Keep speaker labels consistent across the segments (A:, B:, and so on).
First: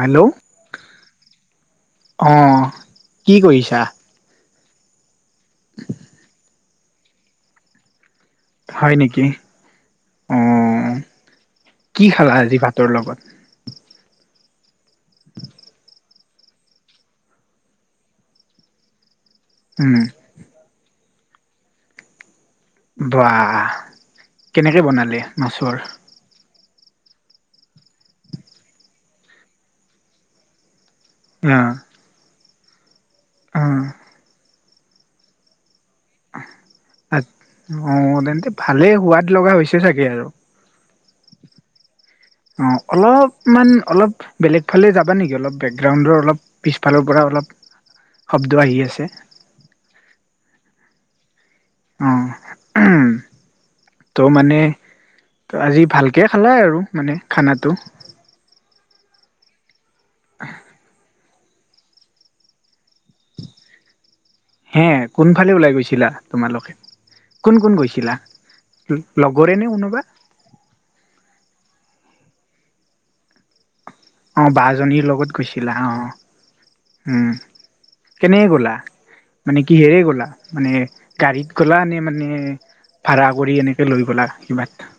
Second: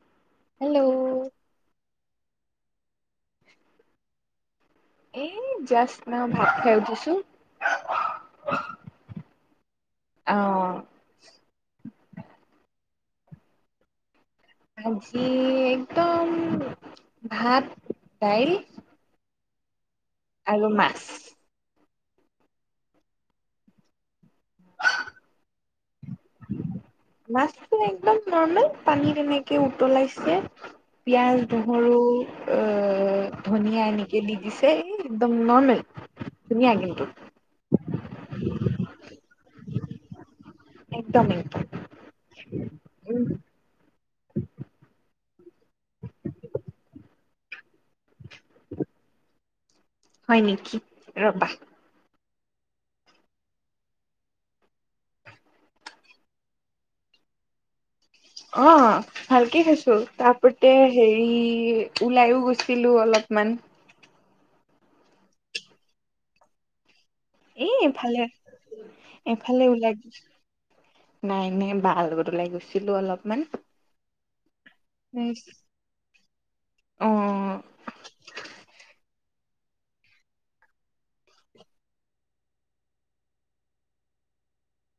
A: Hello অহ' কি কৰিছা?
B: এই জাষ্ট না ভাত খাই উঠিছোঁ।
A: হয় নেকি,
B: আহ
A: অ' কি খালা আজি ভাতৰ লগত?
B: আজি একদম ভাত, দাইল।
A: উম।
B: আৰু মাছ।
A: বাহ, কেনেকে বনালে মাছৰ?
B: মাছটো একদম নৰ্মেল পানী এনেকে উতলাইছে। পিয়াঁজ,
A: অ
B: নহৰু, অ
A: অ
B: ধনিয়া এনেকি দি দিছে, এই একদম নৰ্মেল। ধুনীয়া কিন্তু
A: অ', তেন্তে ভালে সোৱাদ লগা হৈছে চাগে আৰু।
B: একদম, একদম।
A: অ',
B: উ
A: অলপ মান অলপ বেলেগ ফালে যাবা নেকি অলপ বেকগ্ৰাউণ্ডৰ অলপ পিছফালৰ পৰা অলপ শব্দ আহি আছে।
B: হয় নেকি ৰ'বা
A: অ', ত' মানে আজি ভালকে খালে আৰু মানে খানাটো।
B: অ', ভালকে খাইছোঁ। [unintelligible] হেৰি। ওলাইও গৈছিলো অলপমান
A: হে কোনফালে ওলাই গৈছিলা তোমালোকে কোন
B: এ
A: কোন গৈছিলা
B: এইফালে
A: লগৰে
B: এইফালে
A: নে
B: ওলাই
A: কোনোবা?
B: নাই নাই [unintelligible] ওলাই গৈছিলো অলপমান।
A: আৰু বা জনীৰ লগত
B: নাইচ।
A: হৈছিলা অ', - অ',
B: অ
A: উম। কেনে গ'লা মানে কিহেৰে গ'লা মানে গাড়ীত গ'লা নে মানে ভাড়া কৰি এনেকে লৈ গ'লা কিবাত?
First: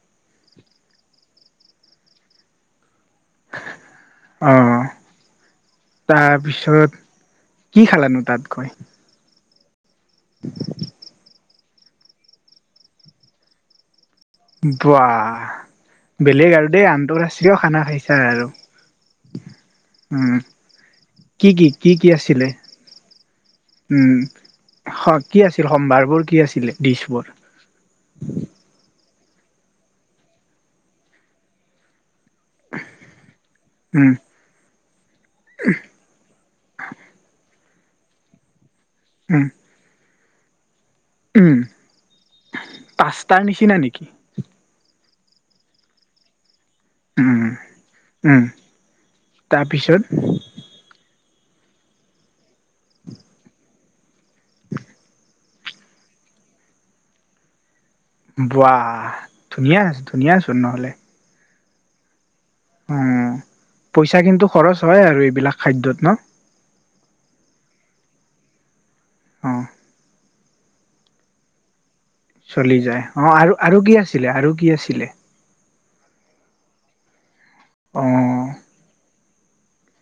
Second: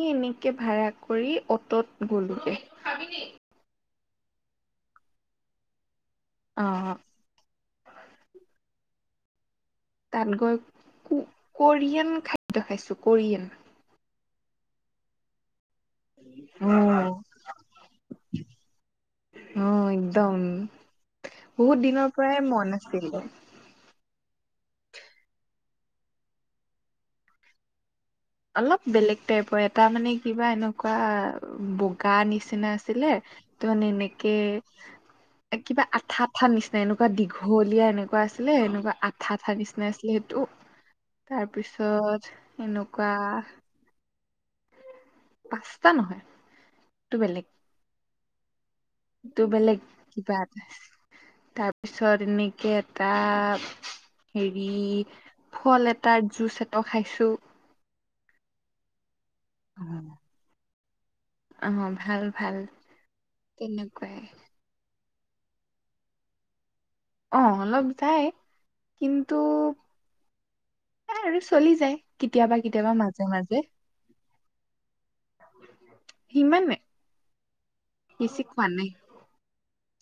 B: ইহ এনেকে ভাড়া কৰি অটত গ'লোগে।
A: অ'।
B: অ
A: তাৰপিছত কি খালানো তাত গৈ?
B: তাত গৈ ক কোৰিয়ান খাদ্য খাইছোঁ, কোৰিয়ান।
A: ৱাহ। বেলেগ
B: অ
A: আৰু দেই, আন্তৰাষ্ট্ৰীয় খানা খাইছা আৰু
B: একদম
A: উম, কি কি
B: বহুত
A: কি
B: দিনৰ
A: কি
B: পৰাই
A: আছিলে?
B: মন আছিলে
A: উম। অ', কি আছিল সম্ভাৰবোৰ কি আছিলে দিছবোৰ?
B: অলপ বেলেগ টাইপৰ এটা মানে কিবা এনেকুৱা বুক গা নিচিনা আছিলে ত' মানে
A: উম
B: এনেকে কিবা আঠা আঠা নিচিনা এনেকুৱা দীঘল। দীঘলীয়া এনেকুৱা আছিলে এনেকুৱা। আঠা
A: উম
B: আঠা নিচিনা আছিলে স [inaudible] তাৰ
A: উম
B: পিছত এনেকুৱা
A: পাস্তাৰ নিচিনা নেকি। [inaudible]
B: পাস্তা নহয়। টো
A: উম
B: বেলেগ,
A: উম
B: টো বেলেগ
A: তাৰপিছত
B: কিবা এটা। তাৰপিছত এনেকে এটা হেৰি ফল এটাৰ জুচ এটা খাইছো।
A: ৱাহ। ধুনীয়া আছে ধুনীয়াচোন নহ'লে।
B: অ' ভাল।
A: উম,
B: তেনেকুৱাই
A: পইচা কিন্তু খৰচ হয় আৰু বিলাক খাদ্যত ন।
B: অ', অলপ যাই। কিন্তু
A: অ'।
B: এ হেৰি চলি যায়। কেতিয়াবা
A: চলি
B: কেতিয়াবা
A: যায়
B: মাজে
A: অ',
B: মাজে
A: আৰু আৰু কি আছিলে আৰু কি আছিলে?
B: সিমান নে বেছি
A: অ'।
B: খোৱা নাই।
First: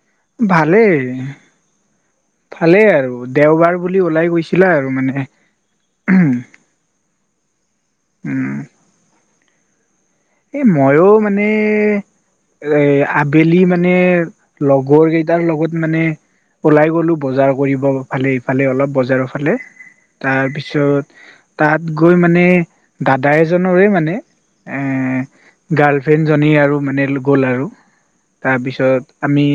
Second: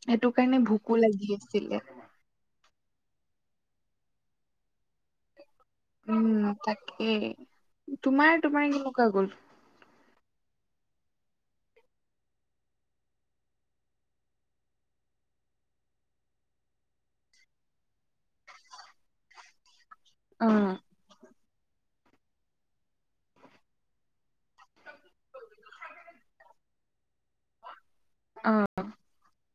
B: সেইটো কাৰণে
A: ভালেই
B: ভোকো লাগি আছিলে।
A: ভালেই আৰু দেওবাৰ বুলি ওলাই গৈছিলা আৰু মানে।
B: উম তাকেই, তোমাৰ
A: উম,
B: তোমাৰ কেনেকুৱা গ'ল?
A: এই ময়ো মানে, এই আবেলি মানে লগৰ কেইটাৰ লগত মানে ওলাই গ'লো বজাৰ কৰিব ফালে ইফালে অলপ বজাৰৰ ফালে।
B: অ
A: তাৰপিছত তাত গৈ মানে দাদা এজনৰে মানে এ গাৰ্ল ফ্ৰেড জনি আৰু মানে গল আৰু।
B: অ
A: তাৰপিছত আমি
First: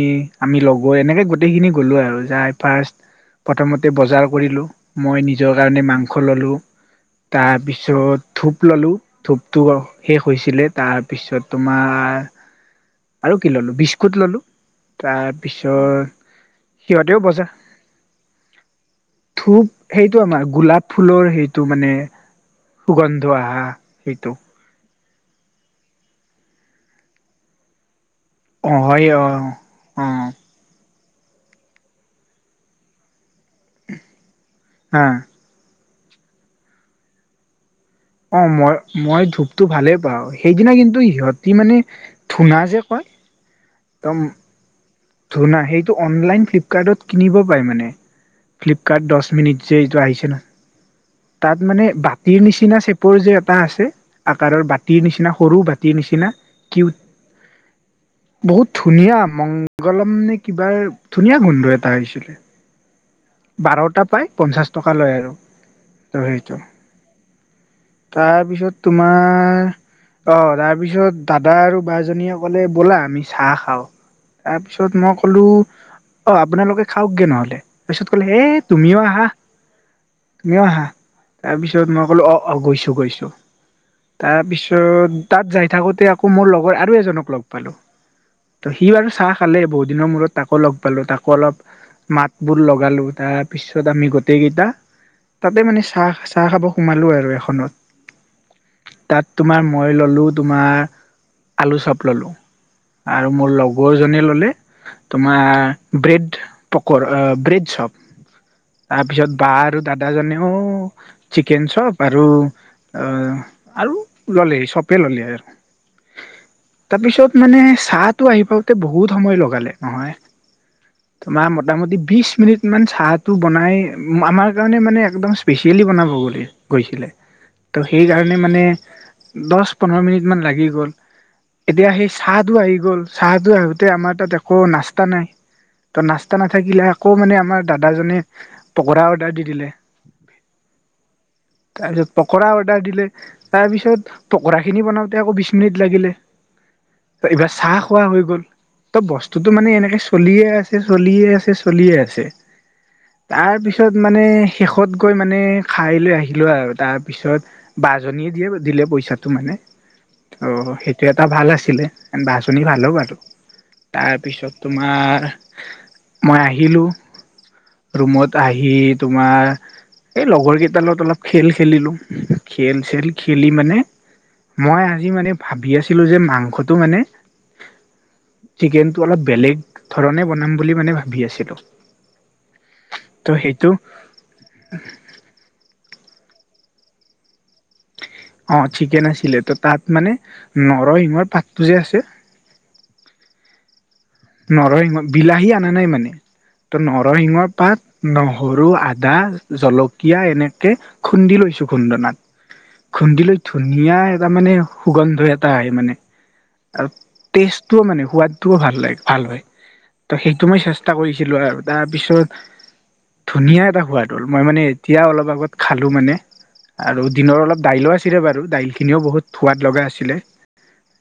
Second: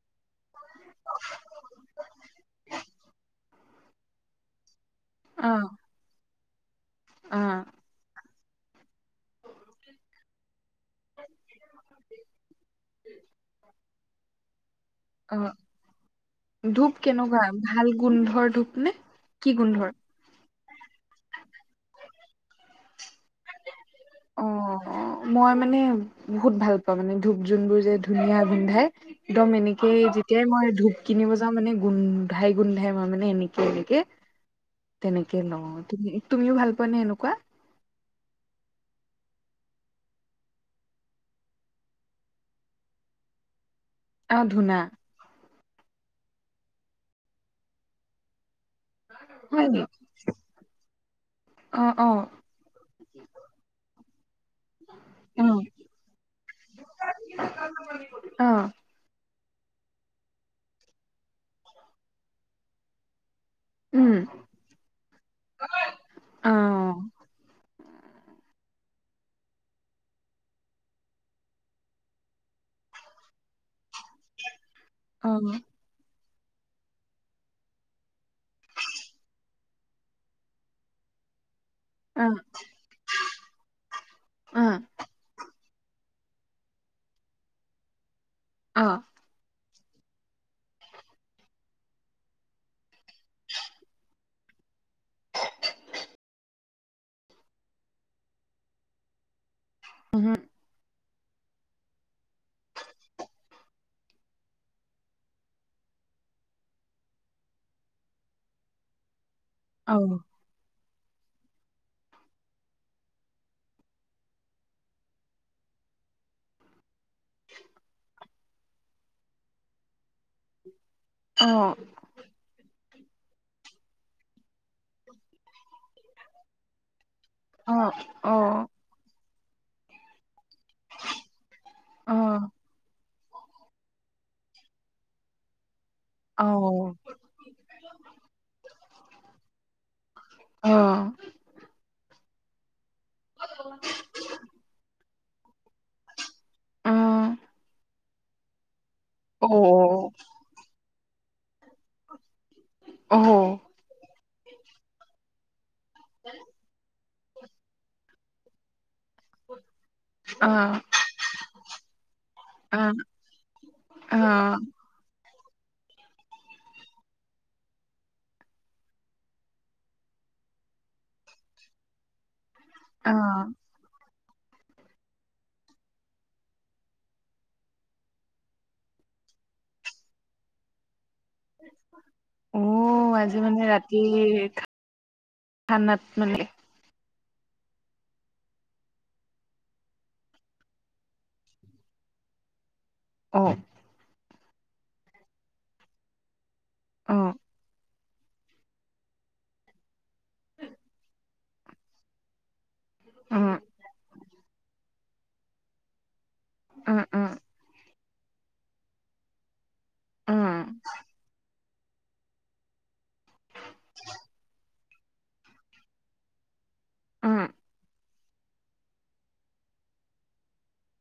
A: আমি লগৰ এনেকে গোটেইখিনি গ'লো আৰু যাই ফাৰ্ষ্ট প্ৰথমতে বজাৰ কৰিলোঁ। মই
B: অ
A: নিজৰ কাৰণে মাংস ললো।
B: অ
A: তাৰপিছত ধূপ ললো, ধূপটো সেষ হৈছিলে। তাৰপিছত তোমাৰ আৰু কি ল'লো, বিস্কুট ক'ত ললোঁ? তাৰপিছত
B: অ', ধূপ
A: সিহঁতেও
B: কেনেকুৱা
A: বজাৰ
B: ভাল গোন্ধৰ ধূপ নে, কি
A: ধূপ
B: গোন্ধৰ
A: সেইটো আমাৰ গোলাপ ফুলৰ সেইটো মানে সুগন্ধ আহা সেইটো।
B: অ', মই মানে বহুত ভাল পাওঁ মানে ধূপ যোনবোৰ যে ধুনীয়া
A: অ
B: গোন্ধাই,
A: হয় অ
B: একদম এনেকেই
A: অ
B: যেতিয়াই মই ধুপ কিনিব যাওঁ মানে গোন্ধাই গোন্ধাই মই মানে এনেকে এনেকে
A: হা
B: তেনেকে নহয়। তুমিও ভাল পোৱা নে এনেকুৱা?
A: অ', মই মই ধূপটো ভালেই পাওঁ, সেইদিনা কিন্তু সিহঁতি মানে ধুনা যে কয়
B: অ', ধুনা।
A: সোনা সেইতো অনলাইন ফ্লিপকাৰ্ট কিনিব পায় মানে। ফ্লিপকাৰ্ট দহ মিনিট
B: হয়
A: যে
B: নি
A: এইটো আহিছে নয় তাত মানে
B: অ', অ', অ',
A: বাতিৰ নিচিনা চেপৰ যে এটা আছে আকাৰৰ বাতিৰ নিচিনা
B: অ',
A: সৰু বাতিৰ নিচিনা কিউট, বহুত ধুনীয়া। ম [unintelligible] গলম নে কিবাৰ ধুনীয়া গোন্ধ এটা আহিছিলে, বাৰটা পাই
B: উম,
A: পঞ্চাছ টকা লয় আৰু, ত সেইটো।
B: অ',
A: তাৰপিছত তোমাৰ অ তাৰপিছত দাদা আৰু বা জনীয়ে ক'লে ব'লা আমি চাহ খাওঁ ত। পিছত মই
B: অ', অ',
A: ক'লো, অ', আপোনালোকে খাওক গে নহ'লে। তাৰিছত কলে এ তুমিও আহা, তুমিও আহা। তাৰ পিছত মই ক'লো অ', অ' গৈছো, গৈছো
B: অ',
A: তাৰপিছত তাত যাই থাকোতে আকৌ মোৰ লগৰ আৰু এজনক লগ পালোঁ। ত
B: অ',
A: সি
B: অ',
A: বাৰু চাহ খালে বহুত, দিনৰ মূৰত তাকো লগ পালো তাকো অলপ মাত। বোৰ লগালো তাৰপিছত আমি গোটেইকেইটা তাতে মানে চাহ চাহ খাব সোমালোঁ আৰু এখনত তাত, তোমাৰ মই ল'লোঁ তোমাৰ, আলু চপ ল'লোঁ আৰু মোৰ লগৰজনে ল'লে তোমাৰ ব্ৰেড পকৰা। ব্ৰিজ সপ তাৰপিছত। বা আৰু দাদাজনেও। চিকেন চপ আৰু আৰু ল'লে চবে ল'লে আৰু। তাৰপিছত মানে চাত। টো আহি পাওঁতে বহুত সময় লগালে নহয় তোমাৰ
B: অ',
A: ম
B: অ',
A: মোটামুটি বিশ মিনিট মান। চাহটো বনাই আমাৰ কাৰণে মানে একদম স্পেচিয়েলি বনাব বুলি গৈছিলে, ত'
B: অ', অ', অ', অ', অ',
A: সেইকাৰণে মানে দহ পোন্ধৰ মিনিট মান লাগিব গল এতিয়া সেই চাহটো আহি গ'ল, চাহটো আহোতে আমাৰ তাত একো নাস্তা নাই। টা নাথাকিলে আকৌ মানে আমাৰ দাদাজনে, পকৰা অৰ্ডাৰ দি দিলে, তাৰপিছত
B: অ'
A: পকৰা অৰ্ডাৰ দিলে তাৰ পিছত পকৰা খিনি বনাওঁ। এয়া আকৌ বিশ মিনিট লাগিলে
B: অ', অ', অ',
A: এইবাৰ চাহ খোৱা হৈ গল। ত বস্তুতটো মানে এনেকে চলিয়ে আছে। চলিয়ে আছে, চলিয়ে আছে। তাৰ পিছত মানে শেষত গৈ মানে খাই লৈ আহিলোঁ আৰু তাত পিছত বা জনিয়ে দিয়ে, দিলে পইচা মানে, ত' সেইটো এটা ভাল আছিলে। বা জনি ভালো
B: অ',
A: বাৰু,
B: অ',
A: তাৰপিছত তোমাৰ মই আহিলো, ৰুমত আহি তোমাৰ, এই লগৰ কেইটা লগত অলপ খেল খেলিলো। খেল চেল
B: অ', অ',
A: খেলি মানে মই আজি মানে ভাবি আছিলো যে মাংসটো মানে চিকেন অলপ বেলেগ ধৰণ বনাম বুলি মানে ভ ভাবি আছিলো
B: অ' আজি
A: ত'
B: মানে
A: সেইটো
B: ৰাতি নানে
A: অ চিকেন আছিলে ত' তাত মানে নৰসিংহৰ পাতটো যে আছে
B: হয়
A: নৰসিংহ বিলাহী অনা নাই মানে ত
B: অ'
A: নৰসিংহৰ পাত নহৰু আদা জলকীয়া এনেকে খুন্দি লৈছো খুন্দনাত খুন্দি লৈ
B: উম,
A: ধুনীয়া এ তাৰ মানে সুগন্ধ এটা আহে মানে আৰু
B: উম, উম,
A: তেজটোও মানে সোৱাদটোও ভাল লাগ ভাল হয় ত সেইটো মই
B: উম,
A: চেষ্টা কৰিছিলো আৰু তাৰপিছত ধুনীয়া এটা সোৱাদ হ'ল মই মানে এতিয়া অলপ আগত খালো মানে আৰু
B: উম,
A: দিনৰ অলপ দাইলো আছে আছিল বাৰু দাইলখিনিও বহুত সোৱাদ লগা আছিলে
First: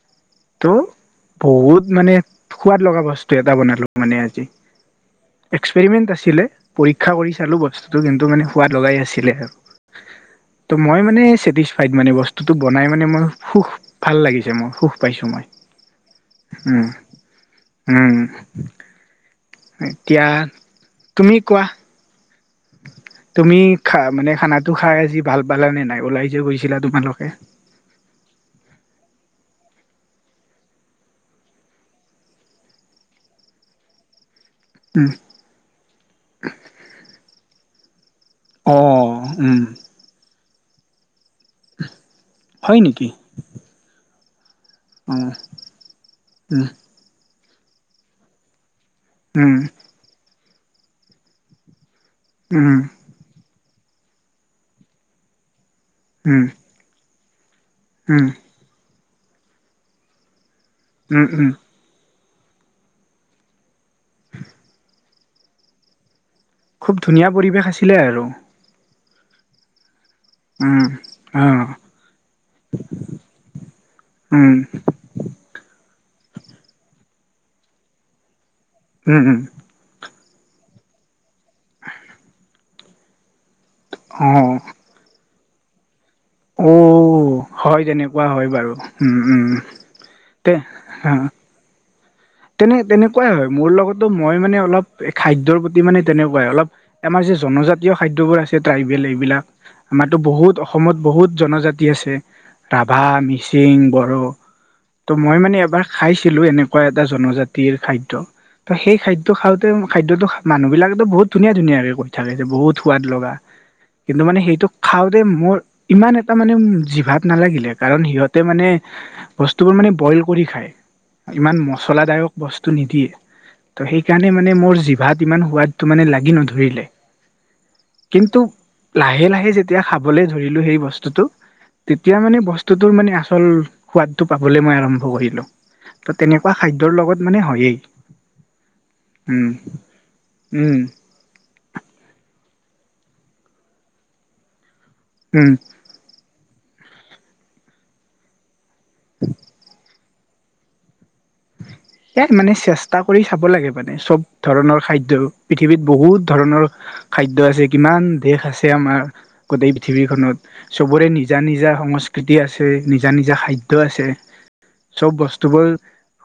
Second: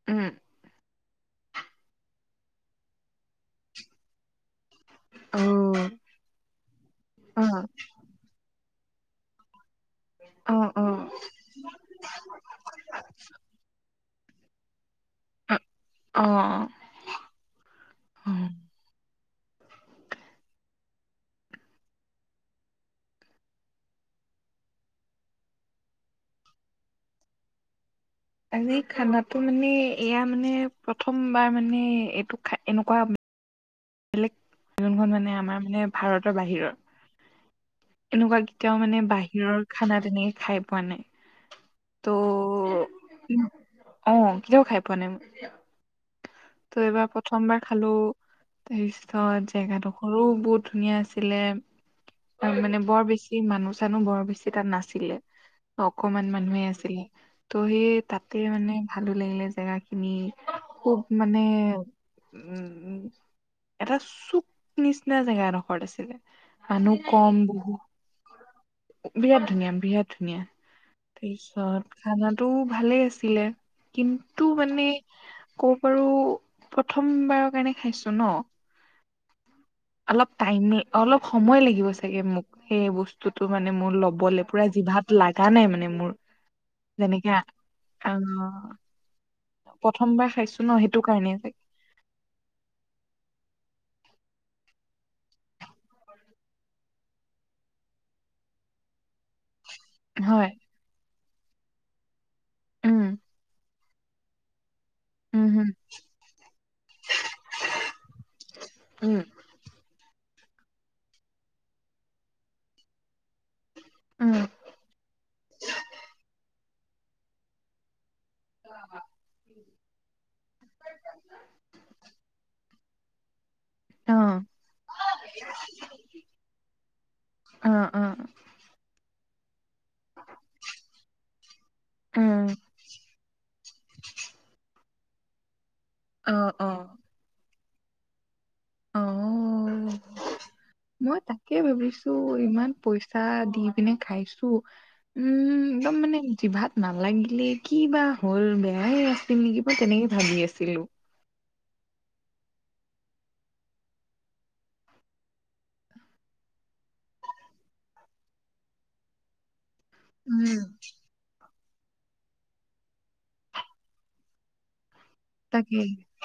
B: উম
A: ত' বহুত মানে সোৱাদ লগা বস্তু এটা বনালো মানে আজি
B: অ'
A: এক্সপেৰিমেন্ট আছিলে পৰীক্ষা কৰি চালো
B: অ'
A: বস্তুতটো কিন্তু মানে খোৱাদ লগাই আছিলে আৰু। ত' মই
B: অ'
A: মানেচছেটিছফাইড মানে, বস্তুটো বনাই মানে মই সুখ ভাল লাগিছে মোৰ, সুখ পাইছো মই।
B: অ'
A: উম, উম।
B: অ'
A: এতিয়া তুমি কোৱা তুমি খা মানে খানাটো খাই আজি ভাল পালানে নাই ওলাই যে গৈছিলা তোমালোকে?
B: আজি খানাটো মানে, এয়া মানে, প্ৰথমবাৰ মানে এইটো খা এনেকুৱা [unintelligible]
A: উম
B: যোনখন মানে আমাৰ মানে ভাৰতৰ বাহিৰৰ এনেকুৱা
A: অ
B: কেতিয়াও মানে বাহিৰৰ
A: উম
B: খানা তেনে খাই পোৱা নাই ত'
A: হয়
B: অ',
A: নেকি
B: অ', কেতিয়াও খাই পোৱা নাই
A: অ
B: মই
A: উম
B: ত' এইবাৰ প্ৰ প্ৰথমবাৰ খালো তাৰপিছত
A: উম
B: জেগাডোখৰো বহুত ধুনীয়া আছিলে অ, '
A: উম
B: মানে বৰ বেছি মানু জানো বৰ বেছি তাত নাছিলে। অকমান
A: উম
B: মানুহে আছিলে। ত' সেই
A: উম
B: তাতে মানে ভালো লাগিলে জেগাখিনি খুব
A: উম
B: মানে
A: উম
B: উম -উম। এটা চুক নিচিনা জেগা দখৰত আছিলে। মানুহ
A: খুব ধুনীয়া
B: কম
A: পৰিৱেশ
B: বহুত
A: আছিলে আৰু
B: বিৰাট ধুনিয়া বিৰাট ধুনীয়া
A: উম অ
B: তাৰপিছত খানাটো ভালে আছিলে কিন্তু
A: উম
B: মানে ক পাৰো। প্ৰথম বাৰৰ কাৰণে খাইছো ন।
A: উম উম।
B: অলপ টাইমে অলপ সময় লাগিব চাগে মোক। সেই বস্তু টো মানে মোৰ
A: অ
B: ল'বলে পুৰা জিভাত লাগ [unintelligible] নাই মানে মোৰ। যেনেকে
A: অ',
B: আ
A: হয় তেনেকুৱা হয় বাৰু। উম, উম,
B: প্ৰথমবাৰ
A: তে,
B: খাইছো ন সেইটো
A: হা
B: কাৰণে চাগে
A: তেনে-তেনেকুৱাই হয় মোৰ লগতো, মই মানে অলপ খাদ্যৰ প্ৰতি মানে তেনেকুৱাই, অলপ আমাৰ যে জনজাতীয় খাদ্যবোৰ আছে ট্ৰাইবেল এইবিলাক আমাৰটো
B: হয়
A: বহুত অসমত বহুত জনজাতি আছে ৰাভা,
B: উম
A: মিচিং, বড়ো। ত' মই
B: উম
A: মানে
B: হম
A: এবাৰ খাইছিলোঁ এনেকুৱা জনজাতিৰ খাদ্য ত' সেই খাদ্য খাওঁতে খাদ্য মানুহবিলাকো বহুত ধুনীয়া, ধুনীয়াকে কৈ থাকে যে, বহুত সোৱাদ লগা। কিন্তু মানে
B: উম
A: সেইটো খাওঁতে মোৰ ইমান এটা মানে উম, যিভাত নালাগিলে কাৰণ সিহঁত তে মানে, বস্তুবোৰ মানে বইল কৰি খায়। ইমান মস ত'ক বস্তু নিদিয়ে। ত, সেইকাৰণে
B: উম
A: মানে মোৰ জিভাত ইমান সোৱাদটো মানে লাগি নধৰিলে।
B: অ অ অ
A: কিন্তু লাহে-লাহে, সেই যেত তিয়া খাবলে ধৰিলো সেই বস্তুটো, তেতিয়া মানে
B: উম
A: বস্তুটোৰ মানে আচল সোৱাদটো পাবলৈ মই আৰম্ভ কৰিলো। ত'
B: অ
A: তেনেক
B: অ
A: খাদ্যৰ লগত মানে হয়েই। উম
B: অ'
A: উম
B: মই তাকে ভাবিছো ইমান পইচা দি পিনে খাইছো। উম, একডম মানে জিভাত নালাগিলে কিবা হ'ল। ব নাই এ এছ টি মিলিব তেনেকে ভাবি আছিলো।
A: ইয়াত মানে চেষ্টা কৰি চাব লাগে মানে, চব ধৰণৰ খাদ্য পৃথিৱীত বহুত ধৰণৰ খাদ্য আছে। কিমান দেশ আছে আমাৰ গোটেই পৃথিৱীখনত
B: উম
A: চবৰে নিজা-নিজা, সংস্কৃতি আছে, নিজা-নিজা খাদ্য আছে। চব বস্তুবোৰ
B: তাকে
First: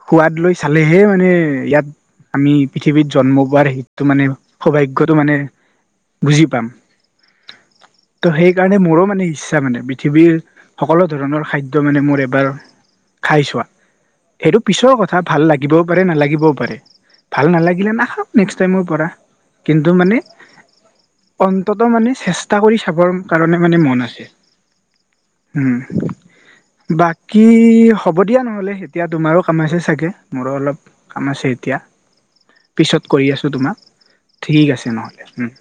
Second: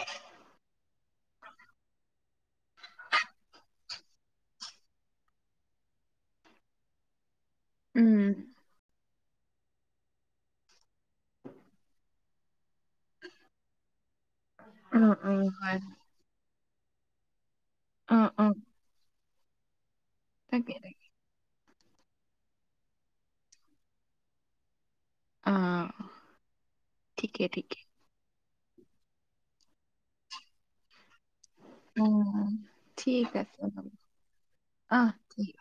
A: সোৱাদ লৈ চাল ৱেহে মানে ইয়াত আমি পৃথিৱীত জন্ম পোৱাৰ হিতটো মানে সৌভাগ্যটো মানে বুজি পাম। ত'
B: উম
A: সেইকাৰণে মোৰ মানে ইচ্ছা মানে, পৃথিৱীৰ সকলো ধৰণৰ খাদ্য মানে মোৰ এবাৰ খাই চোৱা। পিছৰ
B: অ
A: কথা
B: অ
A: ভাল
B: হয়
A: লাগিবও পাৰে নালাগিবও পাৰে। ভাল নালাগিলে
B: অ
A: নাখাওঁ, নেক্সট টাইমৰ পৰা। কিন্তু মানে?
B: তাকে-তাকে।
A: অন্তত মানে চেষ্টা কৰি চাবৰ কাৰণে মানে মন আছে।
B: অ
A: উম,
B: ঠিকে
A: বাকী
B: ঠিকে
A: হ'ব দিয়া নহয়। বোলে হেতিয়া তোমাৰো কমাইছা চাগে? মোৰ অলপ কাম আছেত দিয়া,
B: অ
A: পিছত কৰি
B: ঠিক
A: আছো
B: আছে
A: তোমাক। ঠিক আছে নহ'লে উম,